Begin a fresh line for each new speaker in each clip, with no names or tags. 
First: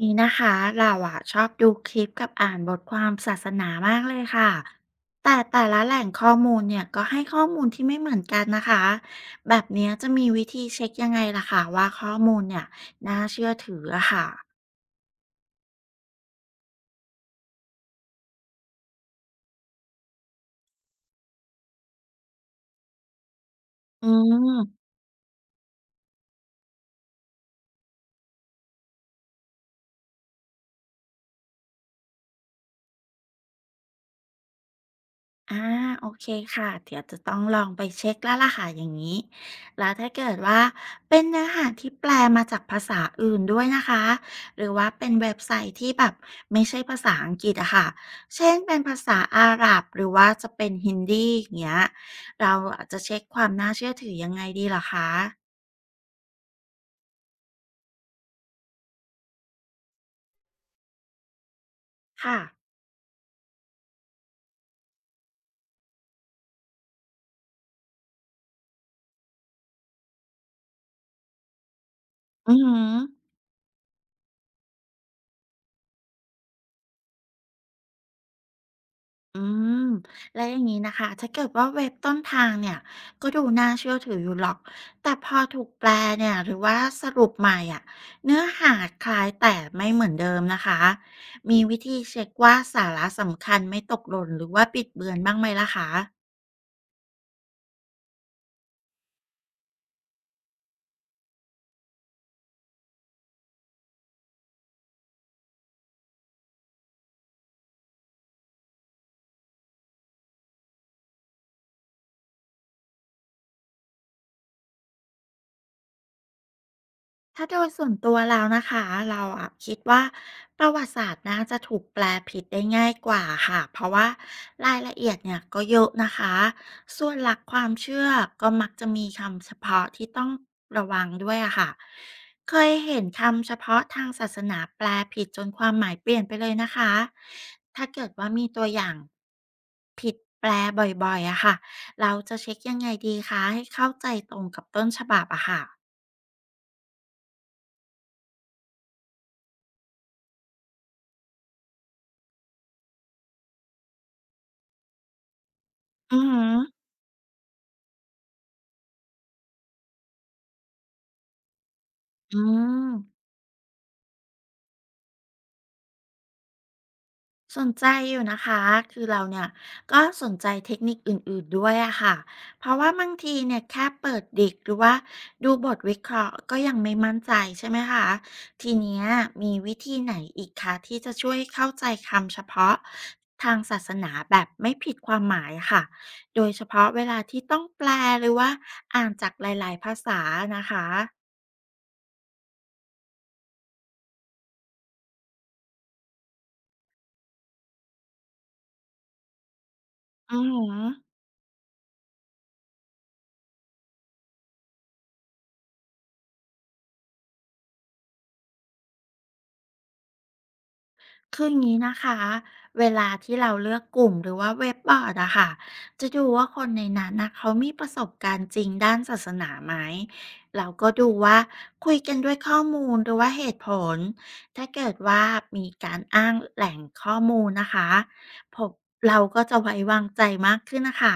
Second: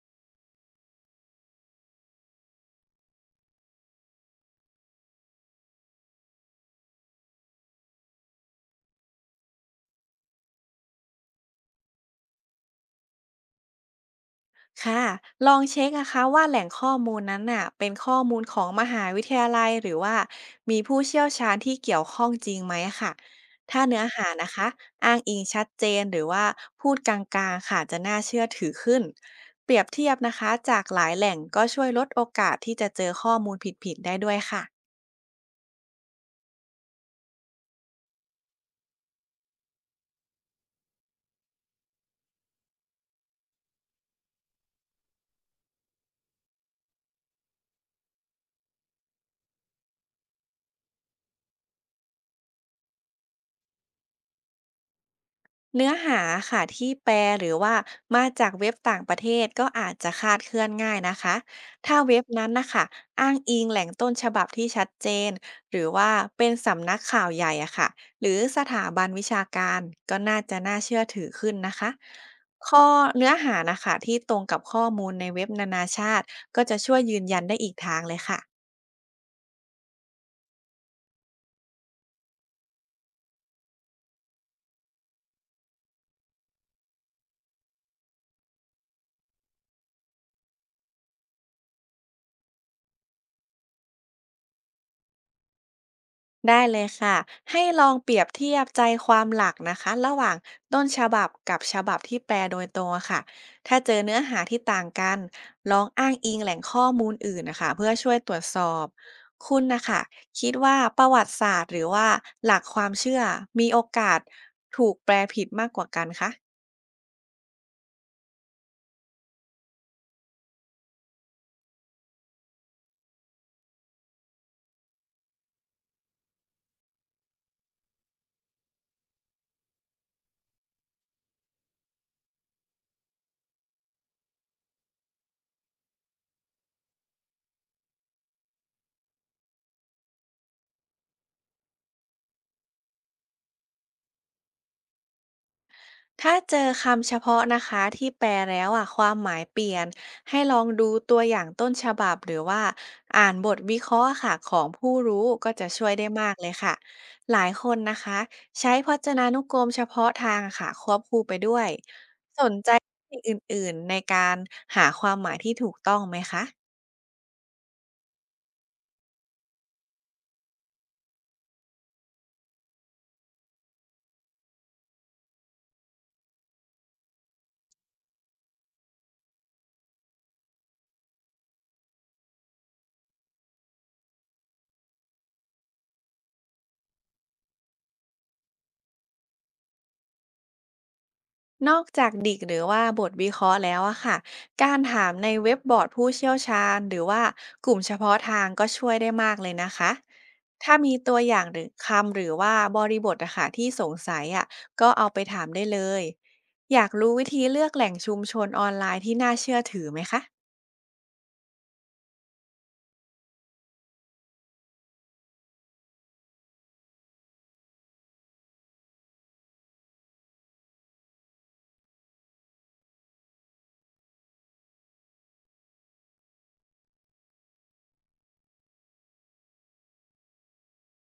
นี่นะคะเราอะชอบดูคลิปกับอ่านบทความศาสนามากเลยค่ะแต่ละแหล่งข้อมูลเนี่ยก็ให้ข้อมูลที่ไม่เหมือนกันนะคะแบบเนี้ยจะมีวิธีเช็คยังไงล่ะคะว่าข้อมูลเนี่ยน่าเชื่อถืออะค่ะ
ค่ะลองเช็คนะคะว่าแหล่งข้อมูลนั้นน่ะเป็นข้อมูลของมหาวิทยาลัยหรือว่ามีผู้เชี่ยวชาญที่เกี่ยวข้องจริงไหมค่ะถ้าเนื้อ
อื
หานะคะ
ม
อ้างอิงชัดเจนหรือว่าพูดกลางๆค่ะจะน่าเชื่อถือขึ้นเปรียบเทียบนะคะจากหลายแหล่งก็ช่วยลดโอกาสที่จะเจอข้อมูลผิดๆได้ด้วยค่ะ
อ่าโอเคค่ะเดี๋ยวจะต้องลองไปเช็กแล้วล่ะค่ะอย่างนี้แล้วถ้าเกิดว่าเป็นเนื้อหาที่แปลมาจากภาษาอื่นด้วยนะคะหรือว่าเป็นเว็บไซต์ที่แบบไม่ใช่ภาษาอังกฤษอะค่ะเช่นเป็นภาษาอาหรับหรือว่าจะเป็นฮินดีอย่างเงี้ยเราอาจจะเช็คความน่าเชื่อถือยังไงดีเหรอคะ
เนื้อหาค่ะที่แปลหรือว่ามาจากเว็บต่างประเทศก็อาจจะคลาดเคลื่อนง่ายนะคะถ้าเว็บ
ค่ะ
นั้นนะคะอ้างอิงแหล่งต้นฉบับที่ชัดเจนหรือว่าเป็นสำนักข่าวใหญ่อะค่ะหรือสถาบันวิชาการก็น่าจะน่าเชื่อถือขึ้นนะคะ
อือหื
ข้อ
อ
เนื้อหานะคะที่ตรงกับข้อมูลในเว็บนานาชาติก็จะช่วยยืนยันได้อีกทางเลยค่ะ
อืมแล้วอย่างนี้นะคะถ้าเกิดว่าเว็บต้นทางเนี่ยก็ดูน่าเชื่อถืออยู่หรอกแต่พอถูกแปลเนี่ยหรือว่าสรุปใหม่อ่ะเนื้อหาคล้ายแต่ไม่เหมือนเดิมนะคะมีวิธีเช็คว่าสาระสำคัญไม่ตกหล่นหรือว่าบิดเบือนบ้างไหมล่ะคะ
ได้เลยค่ะให้ลองเปรียบเทียบใจความหลักนะคะระหว่างต้นฉบับกับฉบับที่แปลโดยตรงอะค่ะถ้าเจอเนื้อหาที่ต่างกันลองอ้างอิงแหล่งข้อมูลอื่นนะคะเพื่อช่วยตรวจสอบคุณนะคะคิดว่าประวัติศาสตร์หรือว่าหลักความเชื่อมีโอกาสถูกแปลผิดมากกว่ากันคะ
ถ้าโดยส่วนตัวแล้วนะคะ เราอะคิดว่าประวัติศาสตร์น่าจะถูกแปลผิดได้ง่ายกว่าค่ะ เพราะว่ารายละเอียดเนี่ยก็เยอะนะคะส่วนหลักความเชื่อก็มักจะมีคำเฉพาะที่ต้องระวังด้วยอะค่ะ เคยเห็นคำเฉพาะทางศาสนาแปลผิดจนความหมายเปลี่ยนไปเลยนะคะถ้าเกิดว่ามีตัวอย่างผิดแปลบ่อยๆอะค่ะเราจะเช็คยังไงดีคะให้เข้าใจตรงกับต้นฉบับอะค่ะ
ถ้าเจอคำเฉพาะนะคะที่แปลแล้วอะความหมายเปลี่ยนให้ลองดูตัวอย่างต้นฉบับหรือว่าอ่านบทวิเคราะห์ค่ะของผู้รู้ก็จะช่วยได้
อือ
มาก
หื
เลย
อ
ค่ะหลายคนนะคะใช้พจนานุกรมเฉพาะทางค่ะควบคู่ไปด้วย
อื
สนใจ
ม
สิ่งอื่นๆในการหาความหมายที่ถูกต้องไหมคะ
สนใจอยู่นะคะคือเราเนี่ยก็สนใจเทคนิคอื่นๆด้วยอะค่ะเพราะว่าบางทีเนี่ยแค่เปิดดิกหรือว่าดูบทวิเคราะห์ก็ยังไม่มั่นใจใช่ไหมคะทีเนี้ยมีวิธีไหนอีกคะที่จะช่วยเข้าใจคำเฉพาะทางศาสนาแบบไม่ผิดความหมายค่ะโดยเฉพาะเวลาที่ต้องแปลหรือว่าอ่านจากหลายๆภาษานะคะ
นอกจากดิกหรือว่าบทวิเคราะห์แล้วอะค่ะ การถามในเว็บบอร์ดผู้เชี่ยวชาญหรือว่ากลุ่มเฉพาะทางก็ช่วยได้มากเลยนะคะ
อื
ถ้า
ม
มีตัวอย่างหรือคำหรือว่าบริบทอะค่ะที่สงสัยอะก็เอาไปถามได้เลย อยากรู้วิธีเลือกแหล่งชุมชนออนไลน์ที่น่าเชื่อถือไหมคะ
คืออย่างนี้นะคะเวลาที่เราเลือกกลุ่มหรือว่าเว็บบอร์ดอะค่ะจะดูว่าคนในนั้นนะเขามีประสบการณ์จริงด้านศาสนาไหมเราก็ดูว่าคุยกันด้วยข้อมูลหรือว่าเหตุผลถ้าเกิดว่ามีการอ้างแหล่งข้อมูลนะคะผมเราก็จะไว้วางใจมากขึ้นนะคะ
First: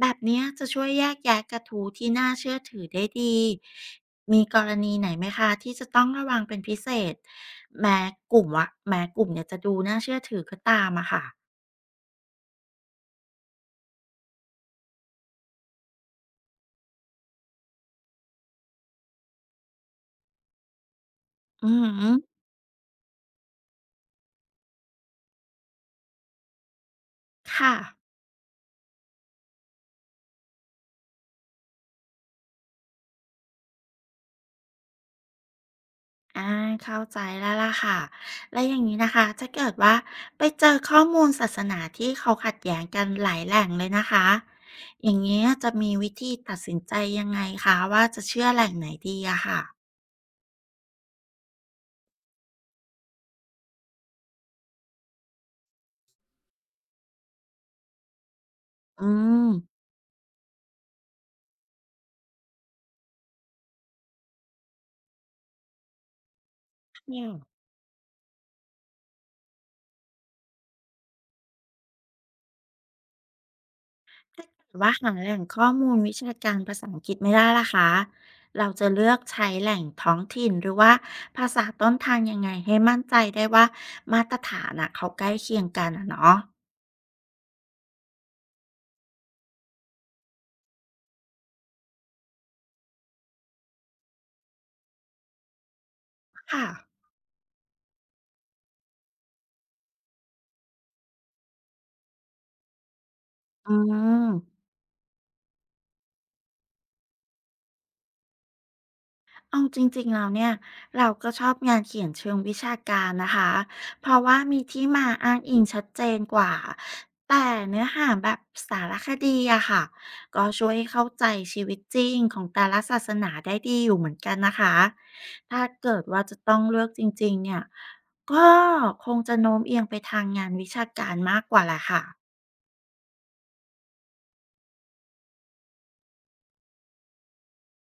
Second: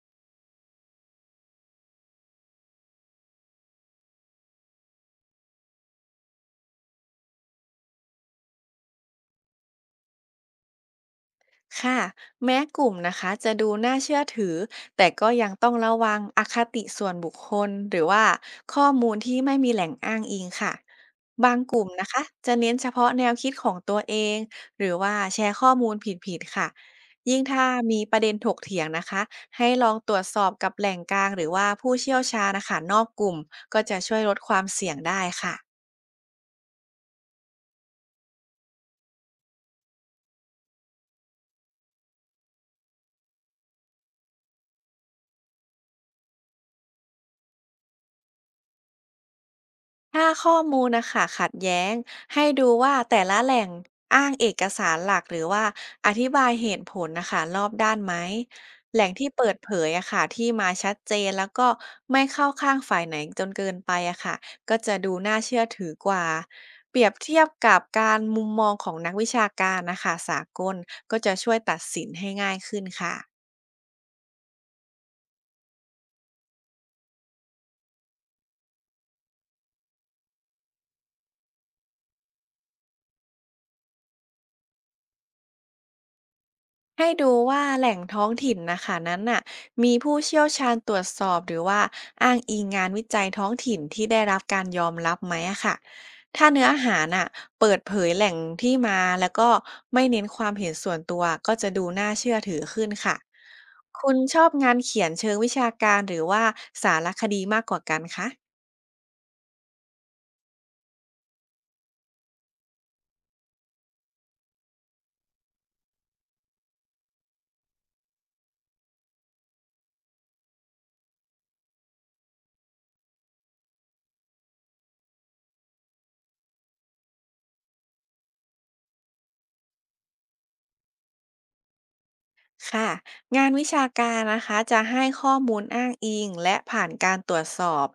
แบบเนี้ยจะช่วยแยกแยะกระทู้ที่น่าเชื่อถือได้ดี มีกรณีไหนไหมคะที่จะต้องระวังเป็นพิเศษแม้แม้กลุ่มเนี่ยจะดูน่าเชื่อถือก็ตามอะค่ะ
ค่ะแม้กลุ่มนะคะจะดูน่าเชื่อถือแต่ก็ยังต้องระวังอคติส่วนบุคคลหรือว่าข้อมูลที่ไม่มีแหล่งอ้างอิงค่ะบาง
อื
กลุ่
อ
มนะ
หือ
คะจะเน้นเฉพาะแนวคิดของตัวเองหรือว่าแชร์ข้อมูลผิดๆค่ะยิ่งถ้า
ค่ะ
มีประเด็นถกเถียงนะคะให้ลองตรวจสอบกับแหล่งกลางหรือว่าผู้เชี่ยวชาญนะคะนอกกลุ่มก็จะช่วยลดความเสี่ยงได้ค่ะ
อาเข้าใจแล้วล่ะค่ะแล้วอย่างนี้นะคะถ้าเกิดว่าไปเจอข้อมูลศาสนาที่เขาขัดแย้งกันหลายแหล่งเลยนะคะอย่างเงี้ยจะมีวิธีตัดสินใจยังไงคะว่าจะเชื่อแหล่งไหนดีอะค่ะ
ถ้าข้อมูลนะคะขัดแย้งให้ดูว่าแต่ละแหล่งอ้างเอกสารหลักหรือว่าอธิบายเหตุผลนะคะรอบด้านไหมแห
อื
ล่งที่
ม
เปิดเผยอะค่ะที่มาชัดเจนแล้วก็ไม่เข้าข้างฝ่ายไหนจนเกินไปอะค่ะก็จะดูน่าเชื่อถือกว่าเปรียบ
ค่ะ
เทียบกับการมุมมองของนักวิชาการนะคะสากลก็จะช่วยตัดสินให้ง่ายขึ้นค่ะ
ว่าหาแหล่งข้อมูลวิชาการภาษาอังกฤษไม่ได้ล่ะคะเราจะเลือกใช้แหล่งท้องถิ่นหรือว่าภาษาต้นทางยังไงให้มั่นใจได้ว่ามาตรฐานอ่ะเขาใกล้เคียงกันอ่ะเนาะ
ให้ดูว่าแหล่งท้องถิ่นนะคะนั้นน่ะมีผู้เชี่ยวชาญตรวจสอบหรือว่าอ้างอิงงานวิจัยท้องถิ่นที่ได้รับการยอมรับไหมอะค่ะถ้า
ค่ะ
เนื้อหาน่ะเปิดเผยแหล่งที่มาแล้วก็ไม่เน้นความเห็นส่วนตัวก็จะดูน่าเชื่อถือขึ้นค่ะ
อื
คุณ
ม
ชอบงานเขียนเชิงวิชาการหรือว่าสารคดีมากกว่ากันคะ
เอาจริงๆแล้วเนี่ยเราก็ชอบงานเขียนเชิงวิชาการนะคะเพราะว่ามีที่มาอ้างอิงชัดเจนกว่าแต่เนื้อหาแบบสารคดีอะค่ะก็ช่วยให้เข้าใจชีวิตจริงของแต่ละศาสนาได้ดีอยู่เหมือนกันนะคะถ้าเกิดว่าจะต้องเลือกจริงๆเนี่ยก็คงจะโน้มเอียงไปทางงานวิชาการมากกว่าแหละค่ะ
ค่ะงานวิชาการนะคะจะให้ข้อมูลอ้างอิงและผ่านการตรวจสอบ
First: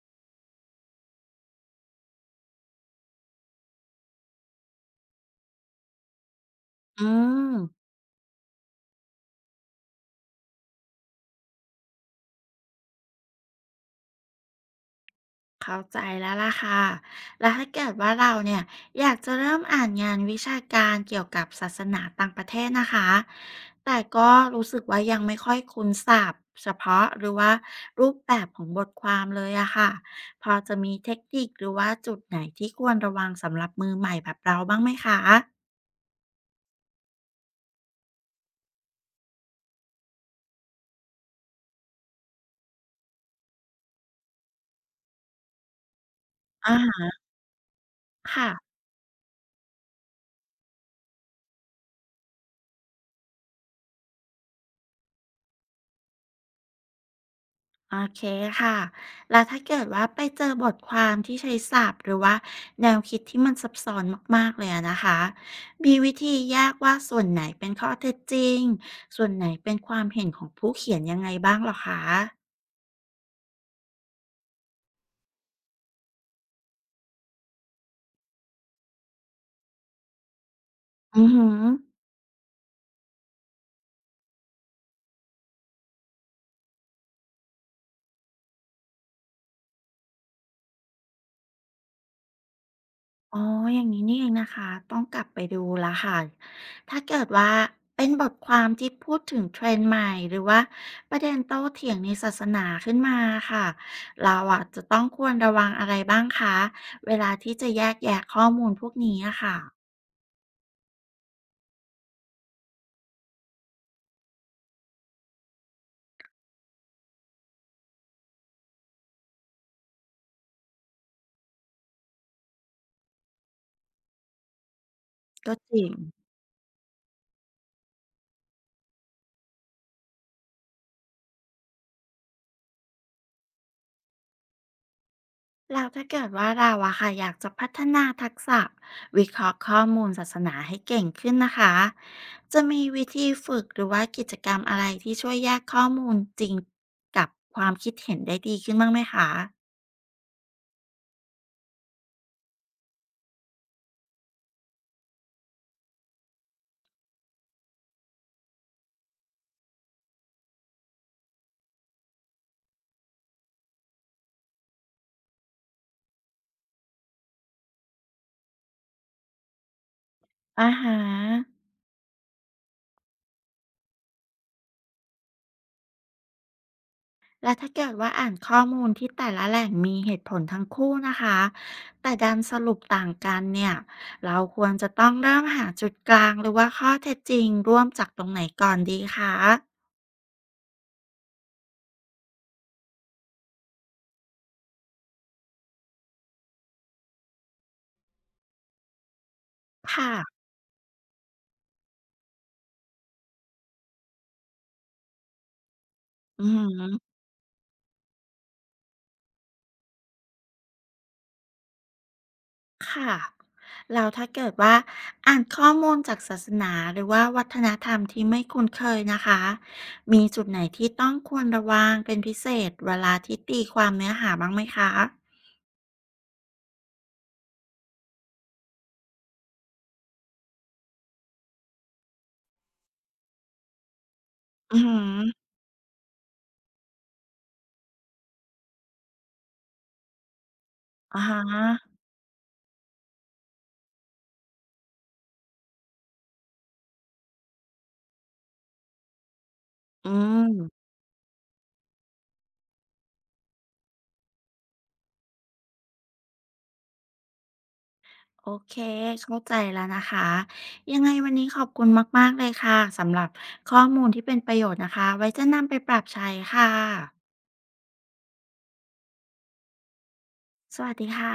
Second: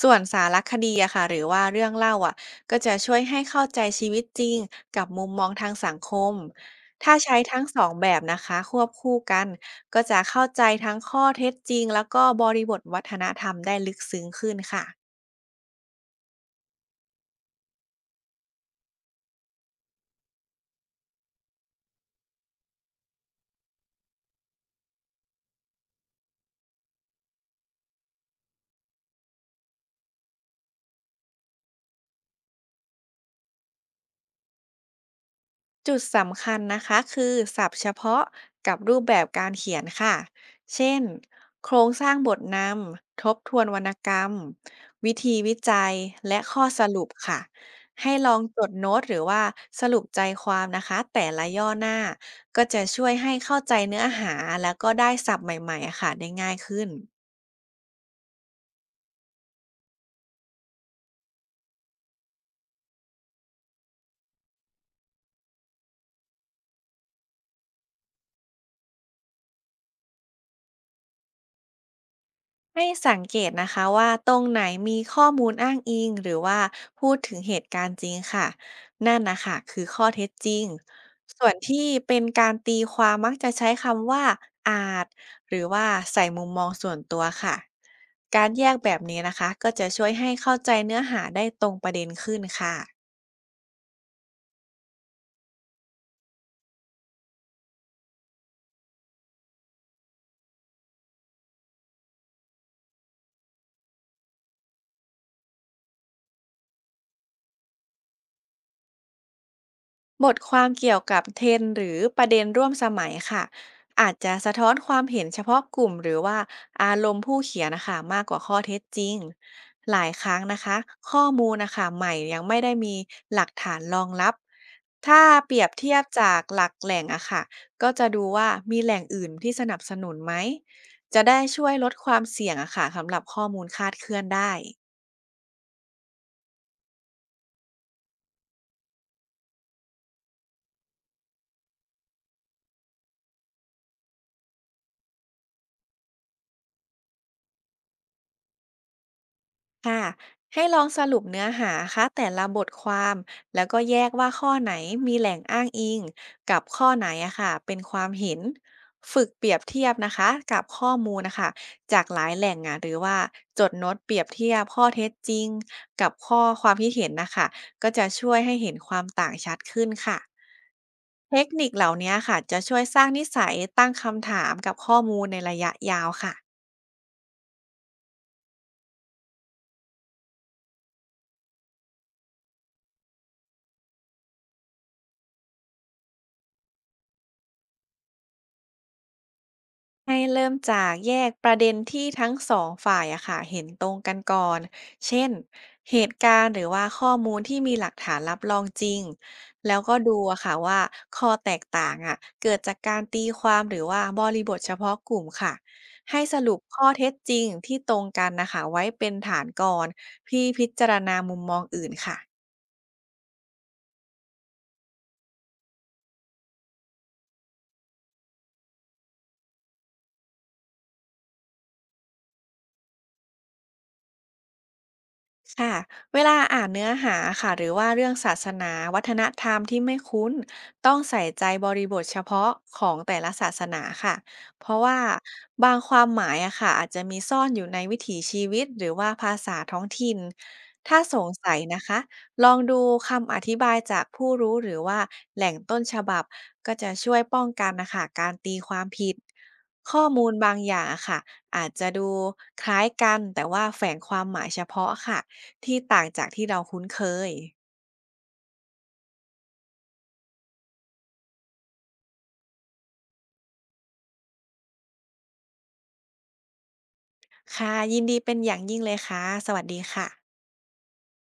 ส่วนสารคดีอะค่ะหรือว่าเรื่องเล่าอะก็จะช่วยให้เข้าใจชีวิตจริงกับมุมมองทางสังคม
อื
ถ้าใช้
ม
ทั้งสองแบบนะคะควบคู่กันก็จะเข้าใจทั้งข้อเท็จจริงแล้วก็บริบทวัฒนธรรมได้ลึกซึ้งขึ้นค่ะ
เข้าใจแล้วล่ะค่ะ แล้วถ้าเกิดว่าเราเนี่ยอยากจะเริ่มอ่านงานวิชาการเกี่ยวกับศาสนาต่างประเทศนะคะ แต่ก็รู้สึกว่ายังไม่ค่อยคุ้นศัพท์เฉพาะหรือว่ารูปแบบของบทความเลยอะค่ะ พอจะมีเทคนิคหรือว่าจุดไหนที่ควรระวังสำหรับมือใหม่แบบเราบ้างไหมคะ
จุดสำคัญนะคะคือศัพท์เฉพาะกับรูปแบบการเขียนค่ะเช่นโครงสร้างบทนำทบทวนวรรณกรรมวิธีวิจัยและข้อ
อา
สรุป
า
ค่ะให้ลอง
ค่ะ
จดโน้ตหรือว่าสรุปใจความนะคะแต่ละย่อหน้าก็จะช่วยให้เข้าใจเนื้อหาแล้วก็ได้ศัพท์ใหม่ๆอะค่ะได้ง่ายขึ้น
โอเคค่ะ แล้วถ้าเกิดว่าไปเจอบทความที่ใช้ศัพท์หรือว่าแนวคิดที่มันซับซ้อนมากๆเลยอะนะคะมีวิธีแยกว่าส่วนไหนเป็นข้อเท็จจริง ส่วนไหนเป็นความเห็นของผู้เขียนยังไงบ้างเหรอคะ
ให้สังเกตนะคะว่าตรงไหนมีข้อมูลอ้างอิงหรือว่าพูดถึงเหตุการณ์จริงค่ะนั่นนะคะคือข้อเท็จจริง
อือหื
ส่ว
อ
นที่เป็นการตีความมักจะใช้คำว่าอาจหรือว่าใส่มุมมองส่วนตัวค่ะการแยกแบบนี้นะคะก็จะช่วยให้เข้าใจเนื้อหาได้ตรงประเด็นขึ้นค่ะ
อ๋อ อย่างนี้นี่เองนะคะ ต้องกลับไปดูแล้วค่ะ ถ้าเกิดว่าเป็นบทความที่พูดถึงเทรนด์ใหม่หรือว่าประเด็นโต้เถียงในศาสนาขึ้นมาค่ะ เราอ่ะจะต้องควรระวังอะไรบ้างคะเวลาที่จะแยกแยะข้อมูลพวกนี้อะค่ะ
บทความเกี่ยวกับเท e n หรือประเด็นร่วมสมัยค่ะอาจจะสะท้อนความเห็นเฉพาะกลุ่มหรือว่าอารมณ์ผู้เขียนนะคะมากกว่าข้อเท็จจริงหลายครั้งนะคะข้อมูลนะคะใหม่ยังไม่ได้มีหลักฐานรองรับถ้าเป
ก็
รียบ
จริ
เที
ง
ยบจากหลักแหล่งอะค่ะก็จะดูว่ามีแหล่งอื่นที่สนับสนุนไหมจะได้ช่วยลดความเสี่ยงอะค่ะสำหรับข้อมูลคลาดเคลื่อนได้
แล้วถ้าเกิดว่าเราอะค่ะอยากจะพัฒนาทักษะวิเคราะห์ข้อมูลศาสนาให้เก่งขึ้นนะคะจะมีวิธีฝึกหรือว่ากิจกรรมอะไรที่ช่วยแยกข้อมูลจริงกับความคิดเห็นได้ดีขึ้นบ้างไหมคะ
ค่ะให้ลองสรุปเนื้อหาค่ะแต่ละบทความแล้วก็แยกว่าข้อไหนมีแหล่งอ้างอิงกับข้อไหนอะค่ะเป็นความเห็นฝึกเปรียบเทียบนะคะกับข้อมูลนะคะจากหลายแหล่งอะหรือว่าจดโน้ตเปรียบเทียบข้อเท็จจริงกับข้อความที่เห็นนะคะก็จะช่วยให้เห็นความต่างชัดขึ้นค่ะ
อ่าฮะ
เทคนิคเหล่านี้ค่ะจะช่วยสร้างนิสัยตั้งคำถามกับข้อมูลในระยะยาวค่ะ
และถ้าเกิดว่าอ่านข้อมูลที่แต่ละแหล่งมีเหตุผลทั้งคู่นะคะแต่ดันสรุปต่างกันเนี่ยเราควรจะต้องเริ่มหาจุดกลางหรือว่าข้อเท็จจริงร่วมจากตรงไหนก่อนดีคะ
ให้เริ่มจากแยกประเด็นที่ทั้งสองฝ่ายอะค่ะเห็นตรงกันก่อน เช่นเหตุการณ์หรือว่าข้อมูลที่มีหลักฐานรับรองจริงแล้วก็ดูอะ
ค่ะ
ค่ะว่าข้อแตกต่างอะเกิดจากการตีความหรือว่าบริบทเฉพาะกลุ่มค่ะให้ส
อื
รุปข้อเท็
ม
จจริงที่ตรงกันนะคะไว้เป็นฐานก่อนพี่พิจารณามุมมองอื่นค่ะ
ค่ะแล้วถ้าเกิดว่าอ่านข้อมูลจากศาสนาหรือว่าวัฒนธรรมที่ไม่คุ้นเคยนะคะมีจุดไหนที่ต้องควรระวังเป็นพิเศษเวลาที่ตีความเนื้อหาบ้างไหมคะ
ค่ะเวลาอ่านเนื้อหาค่ะหรือว่าเรื่องศาสนาวัฒนธรรมที่ไม่คุ้นต้องใส่ใจบริบทเฉพาะของแต่ละศาสนาค่ะเพ
อื
ราะ
อหื
ว่า
อ
บางความหมายอะค่ะอาจจะมีซ่อนอยู่ในวิถีชีวิตหรือว่าภาษาท้องถิ่นถ้าส
อ่า
ง
ฮ
สัยนะ
ะ
คะลองดูคำอธิบายจากผู้รู้หรือว่าแหล่งต้นฉบับก็จะช่วยป้องกันนะคะการตีความผิดข้อ
อื
มูลบางอย่า
ม
งอะค่ะอาจจะดูคล้ายกันแต่ว่าแฝงความหมายเฉพาะค่ะ ที่ต่างจากที่เราคุ้นเคย
โอเคเข้าใจแล้วนะคะยังไงวันนี้ขอบคุณมากๆเลยค่ะสำหรับข้อมูลที่เป็นประโยชน์นะคะไว้จะนำไปปรับใช้ค่ะ
ค่ะ ยินดีเป็นอย่างยิ่งเลยค่ะ สวัสดีค่ะ
สวัสดีค่ะ